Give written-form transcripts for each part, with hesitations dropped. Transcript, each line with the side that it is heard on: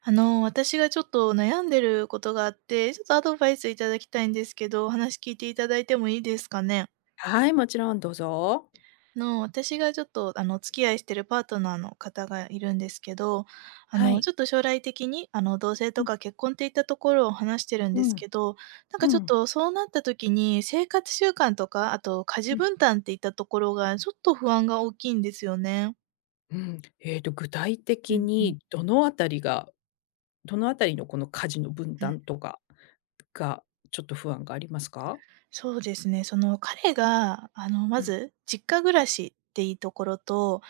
right: 私がちょっと悩んでることがあって、ちょっとアドバイスいただきたいんですけど、お話聞いていただいてもいいですかね？
left: はい、もちろんどうぞ。
right: 私がちょっと、お付き合いしてるパートナーの方がいるんですけど、
left: はい。
right: ちょっと将来的に、同棲
left: う
right: と
left: ん、
right: か結婚っていったところを話してるん
left: う
right: です
left: ん、
right: けど、なん
left: う
right: かちょっ
left: ん、
right: とそうなった時に、生活習慣とか、あと家
left: う
right: 事
left: ん。
right: 分担っていったところが、ちょっと不安が大きいんですよね。
left: 具体
right: う
left: 的
right: んうん。
left: にどのあたりのこの家事の分
right: うん。
left: 担とかが、ちょっと不安がありますか？
right: そうですね、その、彼が、
left: う
right: ま
left: ん。
right: ず実家暮らしっていうところと、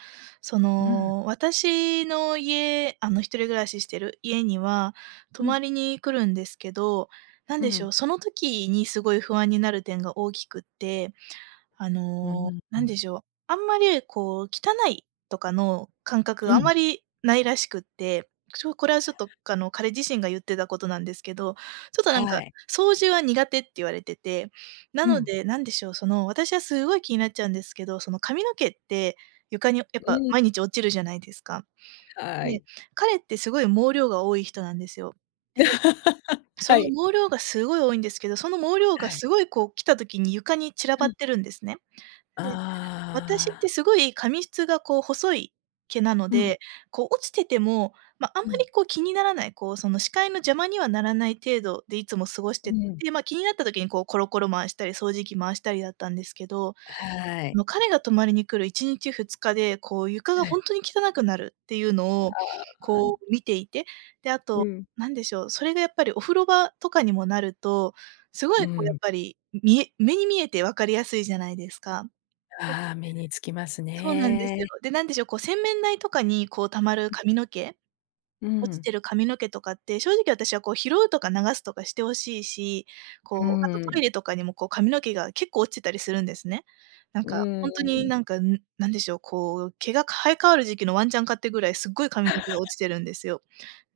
right: そ
left: うん、
right: の、私の家一人暮らししてる家には泊
left: う
right: ま
left: ん、
right: りに来るんですけど、なん
left: う
right: でしょ
left: ん、
right: う、その時にすごい不安になる点が大きくって
left: うん。
right: なんでしょう、あんまりこう汚いとかの感覚
left: う
right: があ
left: ん。
right: まりないらしくって、これはちょっとあの彼自身が言ってたことなんですけど、ちょっとなん
left: は
right: か
left: い。
right: 掃除は苦手って言われてて、な
left: う
right: の
left: ん。
right: で、なんでしょう、その私はすごい気になっちゃうんですけど、その髪の毛って床にやっ
left: う
right: ぱ
left: ん、
right: 毎日落ちるじゃないですか。
left: は
right: で、
left: い。
right: 彼ってすごい毛量が多い人なんですよ。で、そ
left: は
right: の
left: い。
right: 毛量がすごい多いんですけど、その毛量
left: は
right: が
left: い。
right: すごいこう来た時に床に散ら
left: う
right: ばっ
left: ん。
right: てるんですね。
left: あ
right: で、私って
left: あ、
right: すごい髪質がこう細い毛なの
left: うん、
right: で、こう落ちてても、ま、あん
left: う
right: まり
left: ん。
right: こう気にならない、こうその視界の邪魔にはならない程度でいつも過ごし
left: う
right: て
left: ん。
right: て、ま、気になった時にこうコロコロ回したり、掃除機回したりだったんですけど、
left: は
right: あ
left: い。
right: の彼が泊まりに来る1日2日で、こう床がほんとに汚くなるっていうのを
left: あー
right: こう見ていて、で、あ
left: う
right: と
left: ん。
right: 何でしょう、それがやっぱりお風呂場とかにもなると、すご
left: う
right: いこうや
left: ん。
right: っぱり、目に見えて分かりやすいじゃないですか。
left: ああ、目につきます
right: そうなんですよ。
left: ね。
right: で、なんでしょう、こう洗面台とかにこう溜まる髪の毛、
left: う
right: 落ち
left: ん。
right: てる髪の毛とかって正直私はこう拾うとか流すとかして欲しいし、
left: う
right: こう、あとト
left: ん。
right: イレとかにもこう髪の毛が結構落ちてたりするんですね。なん
left: う
right: かほんとに
left: ん。
right: なんか、ん、なんでしょう、こう毛が生え変わる時期のワンちゃん飼ってぐらいすっごい髪の毛が 落ちてるんですよ。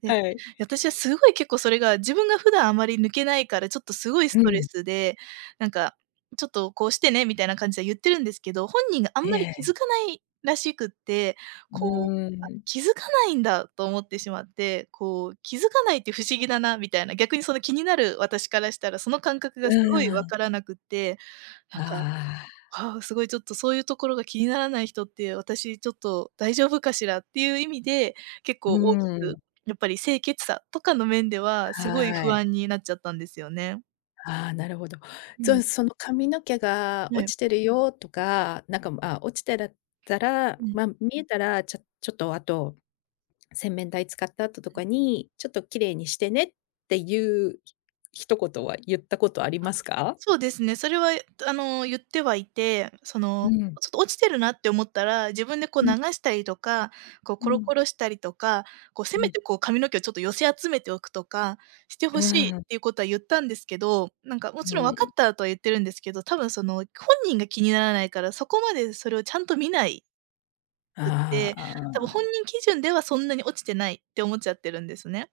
right: で、
left: はい。
right: 私はすごい結構それが、自分が普段あまり抜けないから、ちょっとすごい
left: う
right: ストレ
left: ん。
right: スで、なんか、ちょっとこうしてねみたいな感じで言ってるんですけど、本人があん
left: え
right: まり気
left: え。
right: づかないらしくって、
left: う
right: こう、あ、
left: ん。
right: 気づかないんだと思ってしまって、こう、気づかないって不思議だなみたいな、逆にその気になる私からしたら、その感覚が
left: う
right: すごいわ
left: ん。
right: からなくって、なんか、
left: ああ。
right: ああ、すごいちょっとそういうところが気にならない人って、私ちょっと大丈夫かしらっていう意味で、結
left: う
right: 構大きく、
left: ん。
right: やっぱり清潔さとかの面では、すごい
left: は
right: 不
left: い。
right: 安になっちゃったんですよね。
left: ああ、なるほど。
right: う
left: そ
right: ん、
left: その髪の毛が
right: は
left: 落
right: い。
left: ちてるよとか、なんか、まあ、落ちてだったら、
right: うん。
left: ま、見えたら、ちょっとあと、洗面台使った後とかに、ちょっと綺麗にしてねっていう、一言は言ったことありますか？
right: そうですね、それは、言ってはいて、そ
left: う
right: の、
left: ん。
right: ちょっと落ちてるなって思ったら、自分でこう
left: うん
right: 流
left: うん。
right: したりとか、こうコロコロしたりとか、こうせ
left: う
right: め
left: ん。
right: てこう髪の毛をちょっと寄せ集めておくとかして
left: う
right: ほしいっ
left: ーん。
right: ていうことは言ったんですけど、なんかも
left: う
right: ちろん分か
left: ん。
right: ったとは言ってるんですけど、多分その本人が気にならないから、そこまでそれをちゃんと見ないくっ
left: あ
right: て、
left: あ
right: 多分
left: あ。
right: 本人基準ではそんなに落ちてないって思っちゃってるんですね。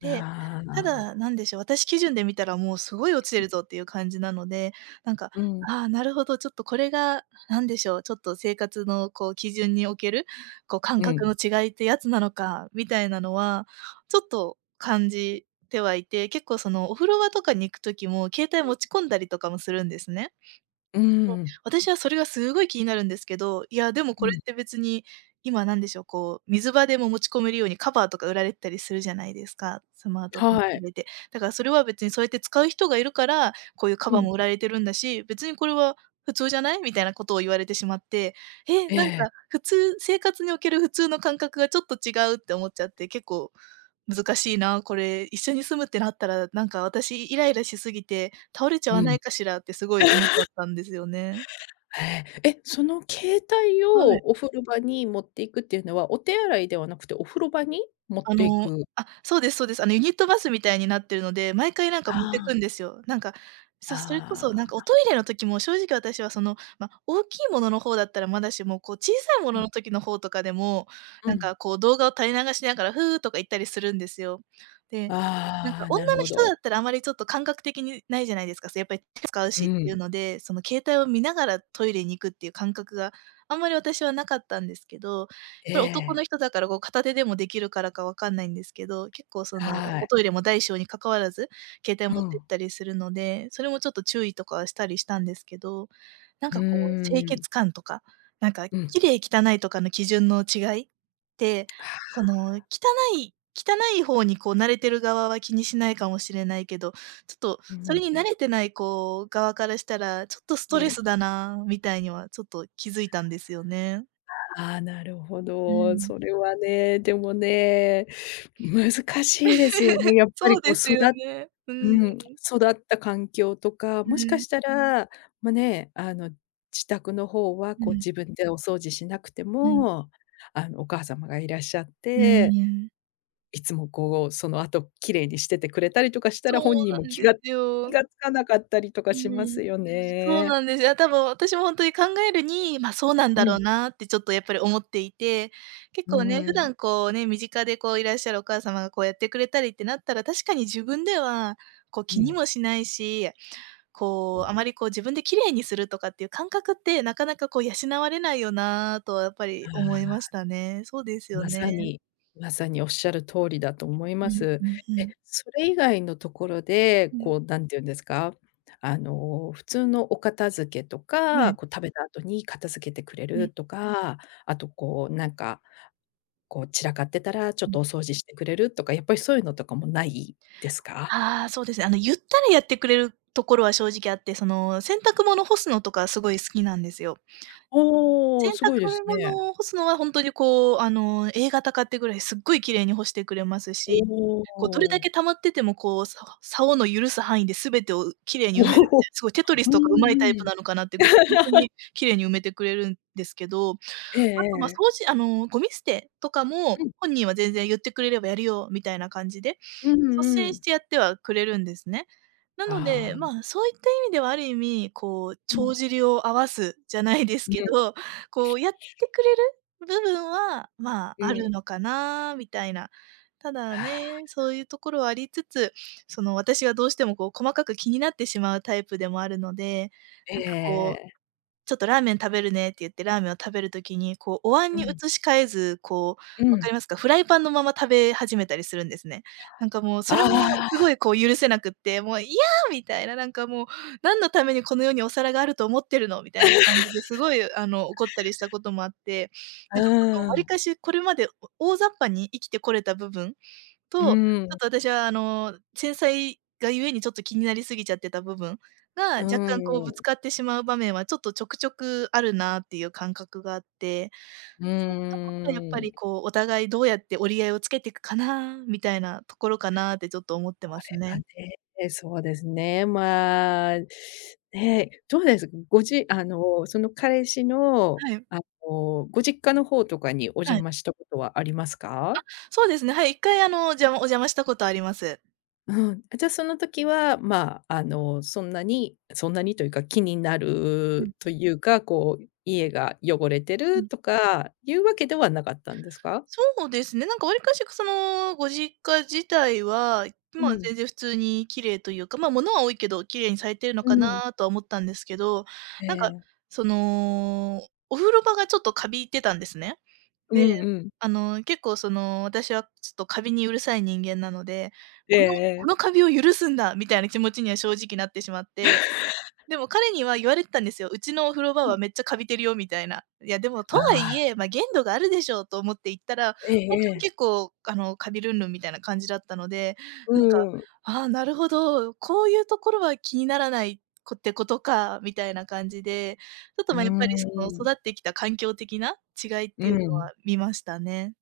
right: で、
left: あ
right: ただ、な
left: あ。
right: んでしょう、私基準で見たらもうすごい落ちてるぞっていう感じなので、なんか、
left: うん、
right: ああ、なるほど、ちょっとこれが、なんでしょう、ちょっと生活のこう基準における、こう感
left: う
right: 覚
left: ん、
right: の違いってやつなのか、みたいなのは、ちょっと感じてはいて、結構そのお風呂場とかに行く時も、携帯持ち込んだりとかもするんですね。
left: うん。
right: 私はそれがすごい気になるんですけど、いや、でも
left: う
right: これ
left: ん、
right: って別に、今なんでしょう、こう、水場でも持ち込めるようにカバーとか売られてたりするじゃないですか、スマートフォン
left: はい。
right: 入れて。だからそれは別にそうやって使う人がいるから、こういうカ
left: う
right: バーも
left: ん。
right: 売られてるんだし、別にこれは普通じゃない？みたいなことを言われてしまって、え、
left: え
right: なんか
left: え、
right: 普通生活における普通の感覚がちょっと違うって思っちゃって、結構難しいな、これ一緒に住むってなったら、なんか私イライラしすぎて、倒れちゃ
left: う
right: わな
left: ん。
right: いかしらってすごい思っちゃ ったんですよね。
left: ええ、え、その携帯
right: は
left: を
right: い。
left: お風呂場に持っていくっていうのは、お手洗いではなくてお風呂場に持っていく？
right: あ、そうですそうです。ユニットバスみたいになってるので、毎回なんか
left: あ
right: 持ってくんで
left: あ、
right: すよ。なんか、それこ
left: あ
right: そなんか
left: あ。
right: おトイレの時も正直私はその、ま、大きいものの方だったらまだしも、こう小さいも
left: う
right: の
left: ん、
right: の時の方とかでも、
left: う
right: なん
left: ん。
right: かこう動画を垂れ流しながら「ふー」とか言ったりするんですよ。で、なん
left: あ
right: か
left: あ、なる
right: 女の
left: ほ
right: 人
left: ど。
right: だったらあまりちょっと感覚的にないじゃないですか。そ、やっぱり手使う
left: う
right: しってい
left: ん。
right: うので、その携帯を見ながらトイレに行くっていう感覚があんまり私はなかったんですけど、や
left: え
right: っぱり男
left: え、
right: の人だから、こう、片手でもできるからかわかんないんですけど、結構、その、
left: は
right: お
left: い。
right: トイレも大小に関わらず、携帯
left: う
right: 持ってっ
left: ん。
right: たりするので、それもちょっと注意とかはしたりしたんですけど、なん
left: う
right: か、こう、清
left: ーん。
right: 潔感とか、なんか、
left: うん。
right: 綺麗汚いとかの基準の違いって、
left: はあ。
right: その、汚い方に、こう、慣れてる側は気にしないかもしれないけど、ちょっと、
left: う
right: それ
left: ん、
right: に慣れてない、こう、側からしたら、ちょっとスト
left: う
right: レ
left: ん。
right: スだなみたいには、ちょっと気づいたんですよね。
left: ああ、なるほ
right: う
left: ど。
right: ん。
left: それはね、でもね、難しいですよね。やっぱり
right: そう
left: こう、
right: ですよね。うん。
left: うん、育った環境とか、
right: う
left: もしか
right: ん。
left: したら、ま、ね、自宅の方は
right: う
left: こう
right: ん。
left: 自分でお掃除しなくて
right: うん。
left: も、お母様がいらっしゃっ
right: うー
left: て、
right: ん。
left: いつもこう、その後綺麗にしててくれたりとかした
right: そ
left: ら、
right: う
left: 本人も
right: なんです
left: 気
right: よ。
left: がつかなかったりとか
right: う
left: しま
right: ん。
left: すよ
right: そう
left: ね。
right: なんですよ。多分私もほんとに考えるに、ま、そうなん
left: う
right: だろう
left: ん、
right: なってちょっとやっぱり思っていて、結
left: う
right: 構ね、普
left: ん、
right: 段こうね、身近でこういらっしゃるお母様がこうやってくれたりってなったら、確かに自分ではこう
left: う
right: 気
left: ん、
right: に
left: は
right: もしないし、こうあまりこう自分で綺麗にするとかっていう感覚ってなかなかこう養われないよなとはやっぱり思い
left: い。
right: ましたね。そうですよ
left: まさ
right: ね。
left: にまさにおっしゃる通りだと思い
right: う
left: ま
right: ん
left: す。
right: うんう
left: え、
right: ん。
left: それ以外のところで、
right: うん、
left: こう、なんて言うんですか、普通のお片付けと
right: は
left: か、
right: い。
left: こう、食べた後に片付けてくれ
right: う
left: る
right: ん、
left: とか、あと、こう、なんか、こう、散らかってたらちょ
right: う
left: っと
right: ん。
left: お掃除してくれるとか、やっぱりそういうのとかもないですか？
right: ああ、そうですね。ゆったりやってくれるところは正直あって、その、洗濯物干すのとかすごい好きなんですよ。
left: おお、
right: 洗濯
left: すごいですね。
right: 物を干すのはほんとにこう、A 型買ってぐらいすっごい綺麗に干してくれますし、
left: お
right: こうどれだ
left: お。
right: け溜まってても、こう、竿の許す範囲で全てを綺 麗
left: お
right: に埋めるみ
left: お。
right: たいな、すごいテトリス
left: うん
right: とか上手いタイ
left: う
right: プ
left: ん。
right: なのかなってぐらい、ほんとに綺麗に埋めてくれるんですけど、あ
left: ええ
right: と、掃
left: ええ。
right: 除ゴミ捨てとか
left: う
right: も、
left: ん。
right: 本人は全然言ってくれればやるよみたいな感じで、
left: うん
right: 率
left: う
right: 先し
left: ん。
right: てやってはくれるんですね。なの
left: あ
right: で、
left: あ。
right: あそういった意味ではある意味、こう、
left: うん。
right: 帳尻を合わすじゃないです
left: う
right: け
left: ん
right: ど、こう、やってくれる部分は、まあ、
left: う
right: ある
left: ん。
right: のかなみたいな。た
left: あ
right: だ
left: あ。
right: ね、そういうところはありつつ、その、私がどうしてもこう細かく気になってしまうタイプでもあるので、なんかこ
left: ええ
right: うちょっとラーメン食べるねって言ってラーメンを食べる時に、こうお椀
left: う
right: に
left: ん、
right: 移し替えず、こう、
left: う
right: 分
left: ん。
right: かりますか？フライパンのまま食べ始めたりするんですね。なんかもうそれもす
left: あ
right: ごいこう許せなくって、もう「いや！」みたいな、なんかもう「何のためにこの世にお皿があると思ってるの」みたいな感じですごい怒ったりしたこともあって、
left: あ、
right: なんかこの
left: う
right: わり
left: ーん。
right: かしこれまでお大雑把に生きてこれた部分
left: う
right: と、
left: ー
right: ちょっ
left: ん。
right: と私は繊細がゆえにちょっと気になりすぎちゃってた部分が、
left: うー
right: 若干こうぶ
left: ん。
right: つかってしまう場面はちょっとちょくちょくあるなっていう感覚があって、
left: う
right: そういうところはやっぱ
left: ーん。
right: り
left: こ
right: こう、お互いどうやって折り合いをつけていくかなみたいなところかなってちょっと思ってます
left: れは
right: ね。
left: ね、そうですね、まあ、ね、どうです？ごじあの、その彼氏の、
right: はい、
left: あご実家の方とかにお
right: は
left: 邪
right: い。
left: 魔したことはありますか？
right: そうですね、はい、1回あの、じゃお邪魔したことあります。
left: うん、じゃ、その時は、まあ、そんなにというか、気にな
right: うん、
left: るというか、こう、家が汚れて
right: う
left: る
right: ん。
left: とかいうわけではなかったんですか？
right: そうですね、なんかわりかし、その、ご実家自体は、
left: う
right: まあ、
left: ん、
right: 全然普通に綺麗というか、あ物は多いけど、綺麗にされてるの
left: う
right: か
left: ん。
right: なとは思ったんですけど、
left: え
right: なんか、
left: え。
right: その、お風呂場がちょっとカビてたんですね。
left: う
right: で、
left: んうん。
right: あの、結構その、私はちょっとカビにうるさい人間なので、
left: ええ
right: この
left: え
right: この
left: え。
right: カビを許すんだみたいな気持ちには正直なってしまって、でも彼には言われてたんですよ。うちのお風呂場はめっちゃカビてるよみたいな。いやでも、
left: あ
right: とはい
left: あ、
right: え、限度があるでしょうと思って行ったら、
left: ええ
right: ほん
left: え
right: とに
left: え。
right: 結構カビルンルンみたいな感じだったので、
left: う
right: なんか、
left: ん。
right: ああ、なるほど、こういうところは気にならないこってことか、みたいな感じで、ちょっと
left: うー
right: やっぱりその
left: ん。
right: 育ってきた環境的な違いっ
left: う
right: ていうの
left: ん。
right: は見ましたね。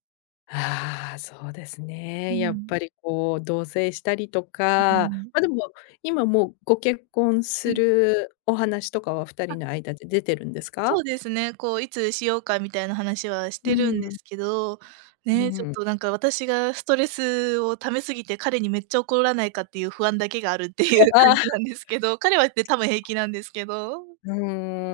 left: ああ、そうです
right: う
left: ね。やっ
right: ん。
left: ぱりこう、同棲したりと
right: うー
left: か、
right: ん。
left: ま、でも、今もうご結婚
right: う
left: す
right: ん。
left: るお話とかは二人の間で出てるんです
right: そ
left: か？
right: うですね、こういつしようかみたいな話はし
left: う
right: てるんで
left: ん、
right: すけど、
left: う
right: ね、ちょっ
left: ん。
right: となんか私がストレスを溜めすぎて、彼にめっちゃ怒らないかっていう不安だけがあるってい う
left: あ
right: 感
left: あ、
right: じなんですけど、彼はね、多分平気なんですけど、
left: う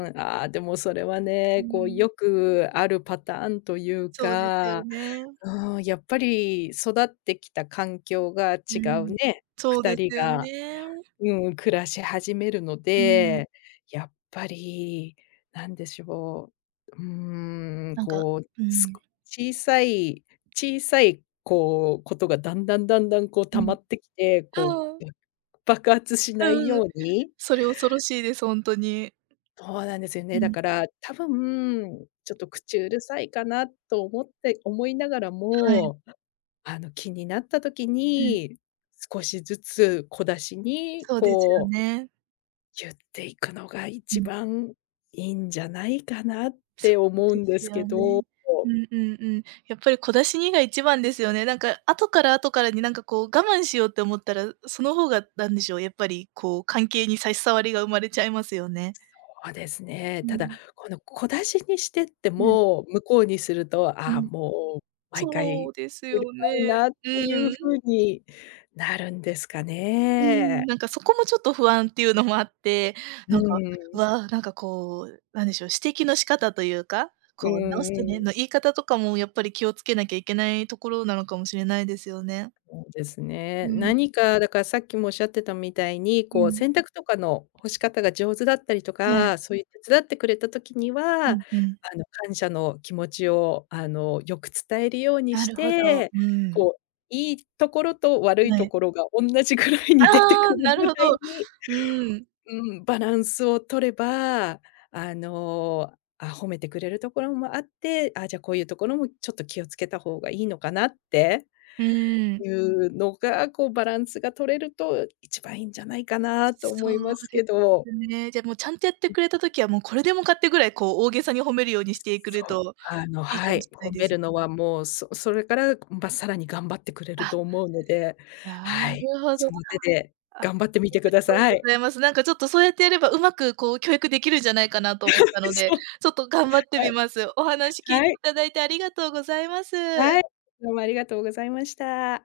left: ーん、ああ、でもそれは
right: う
left: ね、こう
right: ん、
left: よくあるパターンという
right: そうです
left: か
right: よね。
left: ああ、やっぱり育ってきた環境が違
right: う
left: う
right: ん。
left: ね、
right: そう
left: 2
right: で
left: 人
right: すよ
left: が、
right: ね。
left: うん、暮らし始めるの
right: うん、
left: で、やっぱり、なんでしょう、うーん、
right: なんか、
left: こう、
right: う
left: す
right: ん、
left: こ小さい小さい、こう、ことがだんだんだんだん、こう
right: う
left: 溜
right: ん。
left: まってきて、こ
right: う
left: う、
right: ん、
left: 爆発しない
right: うん、
left: ように
right: それ恐ろしいです、ほんとに。
left: そうなんですよ
right: う
left: ね。だ
right: ん、
left: から、多分、ちょっと口うるさいかなと思って思いながら
right: はい。
left: も、気になった時
right: うん、
left: に、少しずつ小出しに、
right: そうですよ
left: こう、
right: ね。
left: 言っていくのが
right: う
left: 一
right: ん。
left: 番いいんじゃないかなっ
right: そ
left: て
right: う
left: 思う
right: で
left: んで
right: す
left: すけ
right: よ
left: ど。
right: ね。う
left: そ
right: んうんうん。やっぱり小出しにが一番ですよね。なんか後から後からになんかこう我慢しようって思ったら、その方がなんでしょう、やっぱりこう関係に差し障りが生まれちゃいますよね。
left: うですね。
right: う
left: ただ、
right: ん、
left: この小出しにしてって
right: うん、
left: も、向こうにすると、
right: う
left: ああ、
right: ん。
left: もう毎
right: そ
left: 回
right: うです
left: うる
right: よ
left: さい
right: ね。
left: なっ
right: う
left: ていう風
right: ん。
left: になるんですか
right: う
left: ね？
right: ん、なんかそこもちょっと不安っていうのもあって、
left: う
right: なんか、
left: ん。
right: わあ、なんかこう、なんでしょう、指摘の仕方というか、
left: う
right: こう直
left: ん
right: してね
left: うん。
right: の言い方とかもやっぱり気をつけなきゃいけないところなのかもしれないですよね。
left: そうです
right: う
left: ね。
right: ん。
left: 何かだからさっきもおっしゃってたみたいに、
right: う
left: こう
right: ん、
left: 洗濯とかの干し方が上手だったりと
right: はい。
left: か、そういう手伝ってくれた時に
right: う
left: は、
right: んうん。
left: 感謝の気持ちを、よく伝えるように
right: な
left: し
right: るほど。
left: て、
right: うん。
left: こう、いいところと悪い
right: は
left: と
right: い。
left: ころが同じぐらい
right: あ
left: に出て
right: あ、
left: くる
right: なる
left: ぐ
right: ほ
left: らい
right: ど。
left: に
right: うん。
left: うん、バランスを取れば、あの、褒めてくれるところもあって、あ、じゃあこういうところもちょっと気をつけた方がいいのかなって
right: うん。
left: いうのが、こうバランスが取れると一番いいんじゃないかなと思
right: そう
left: います
right: で
left: けど。
right: すね。じゃ、もうちゃんとやってくれた時は、もうこれでもかってぐらい、こう大げさに褒めるようにしてくる
left: そう、
right: といい
left: は
right: かも
left: い、
right: しれない
left: 褒
right: で
left: め
right: す。
left: るのはもう、それから、ま、さらに頑張ってくれる
right: あ、
left: と思うので、
right: な
left: はい、
right: るほど。
left: その手で
right: あ、あ
left: 頑張ってみ
right: り
left: てく
right: が
left: だ
right: とう
left: さ
right: ご
left: い。
right: ざいます。なんかちょっとそうやってやれば、うまくこう教育できるんじゃないかなと思ったの で、
left: そう、
right: ちょっと頑張って
left: は
right: み
left: い、
right: ます。お話聞いてい
left: はい、
right: ただいてありがとうございます。
left: はい、どうもありがとうございました。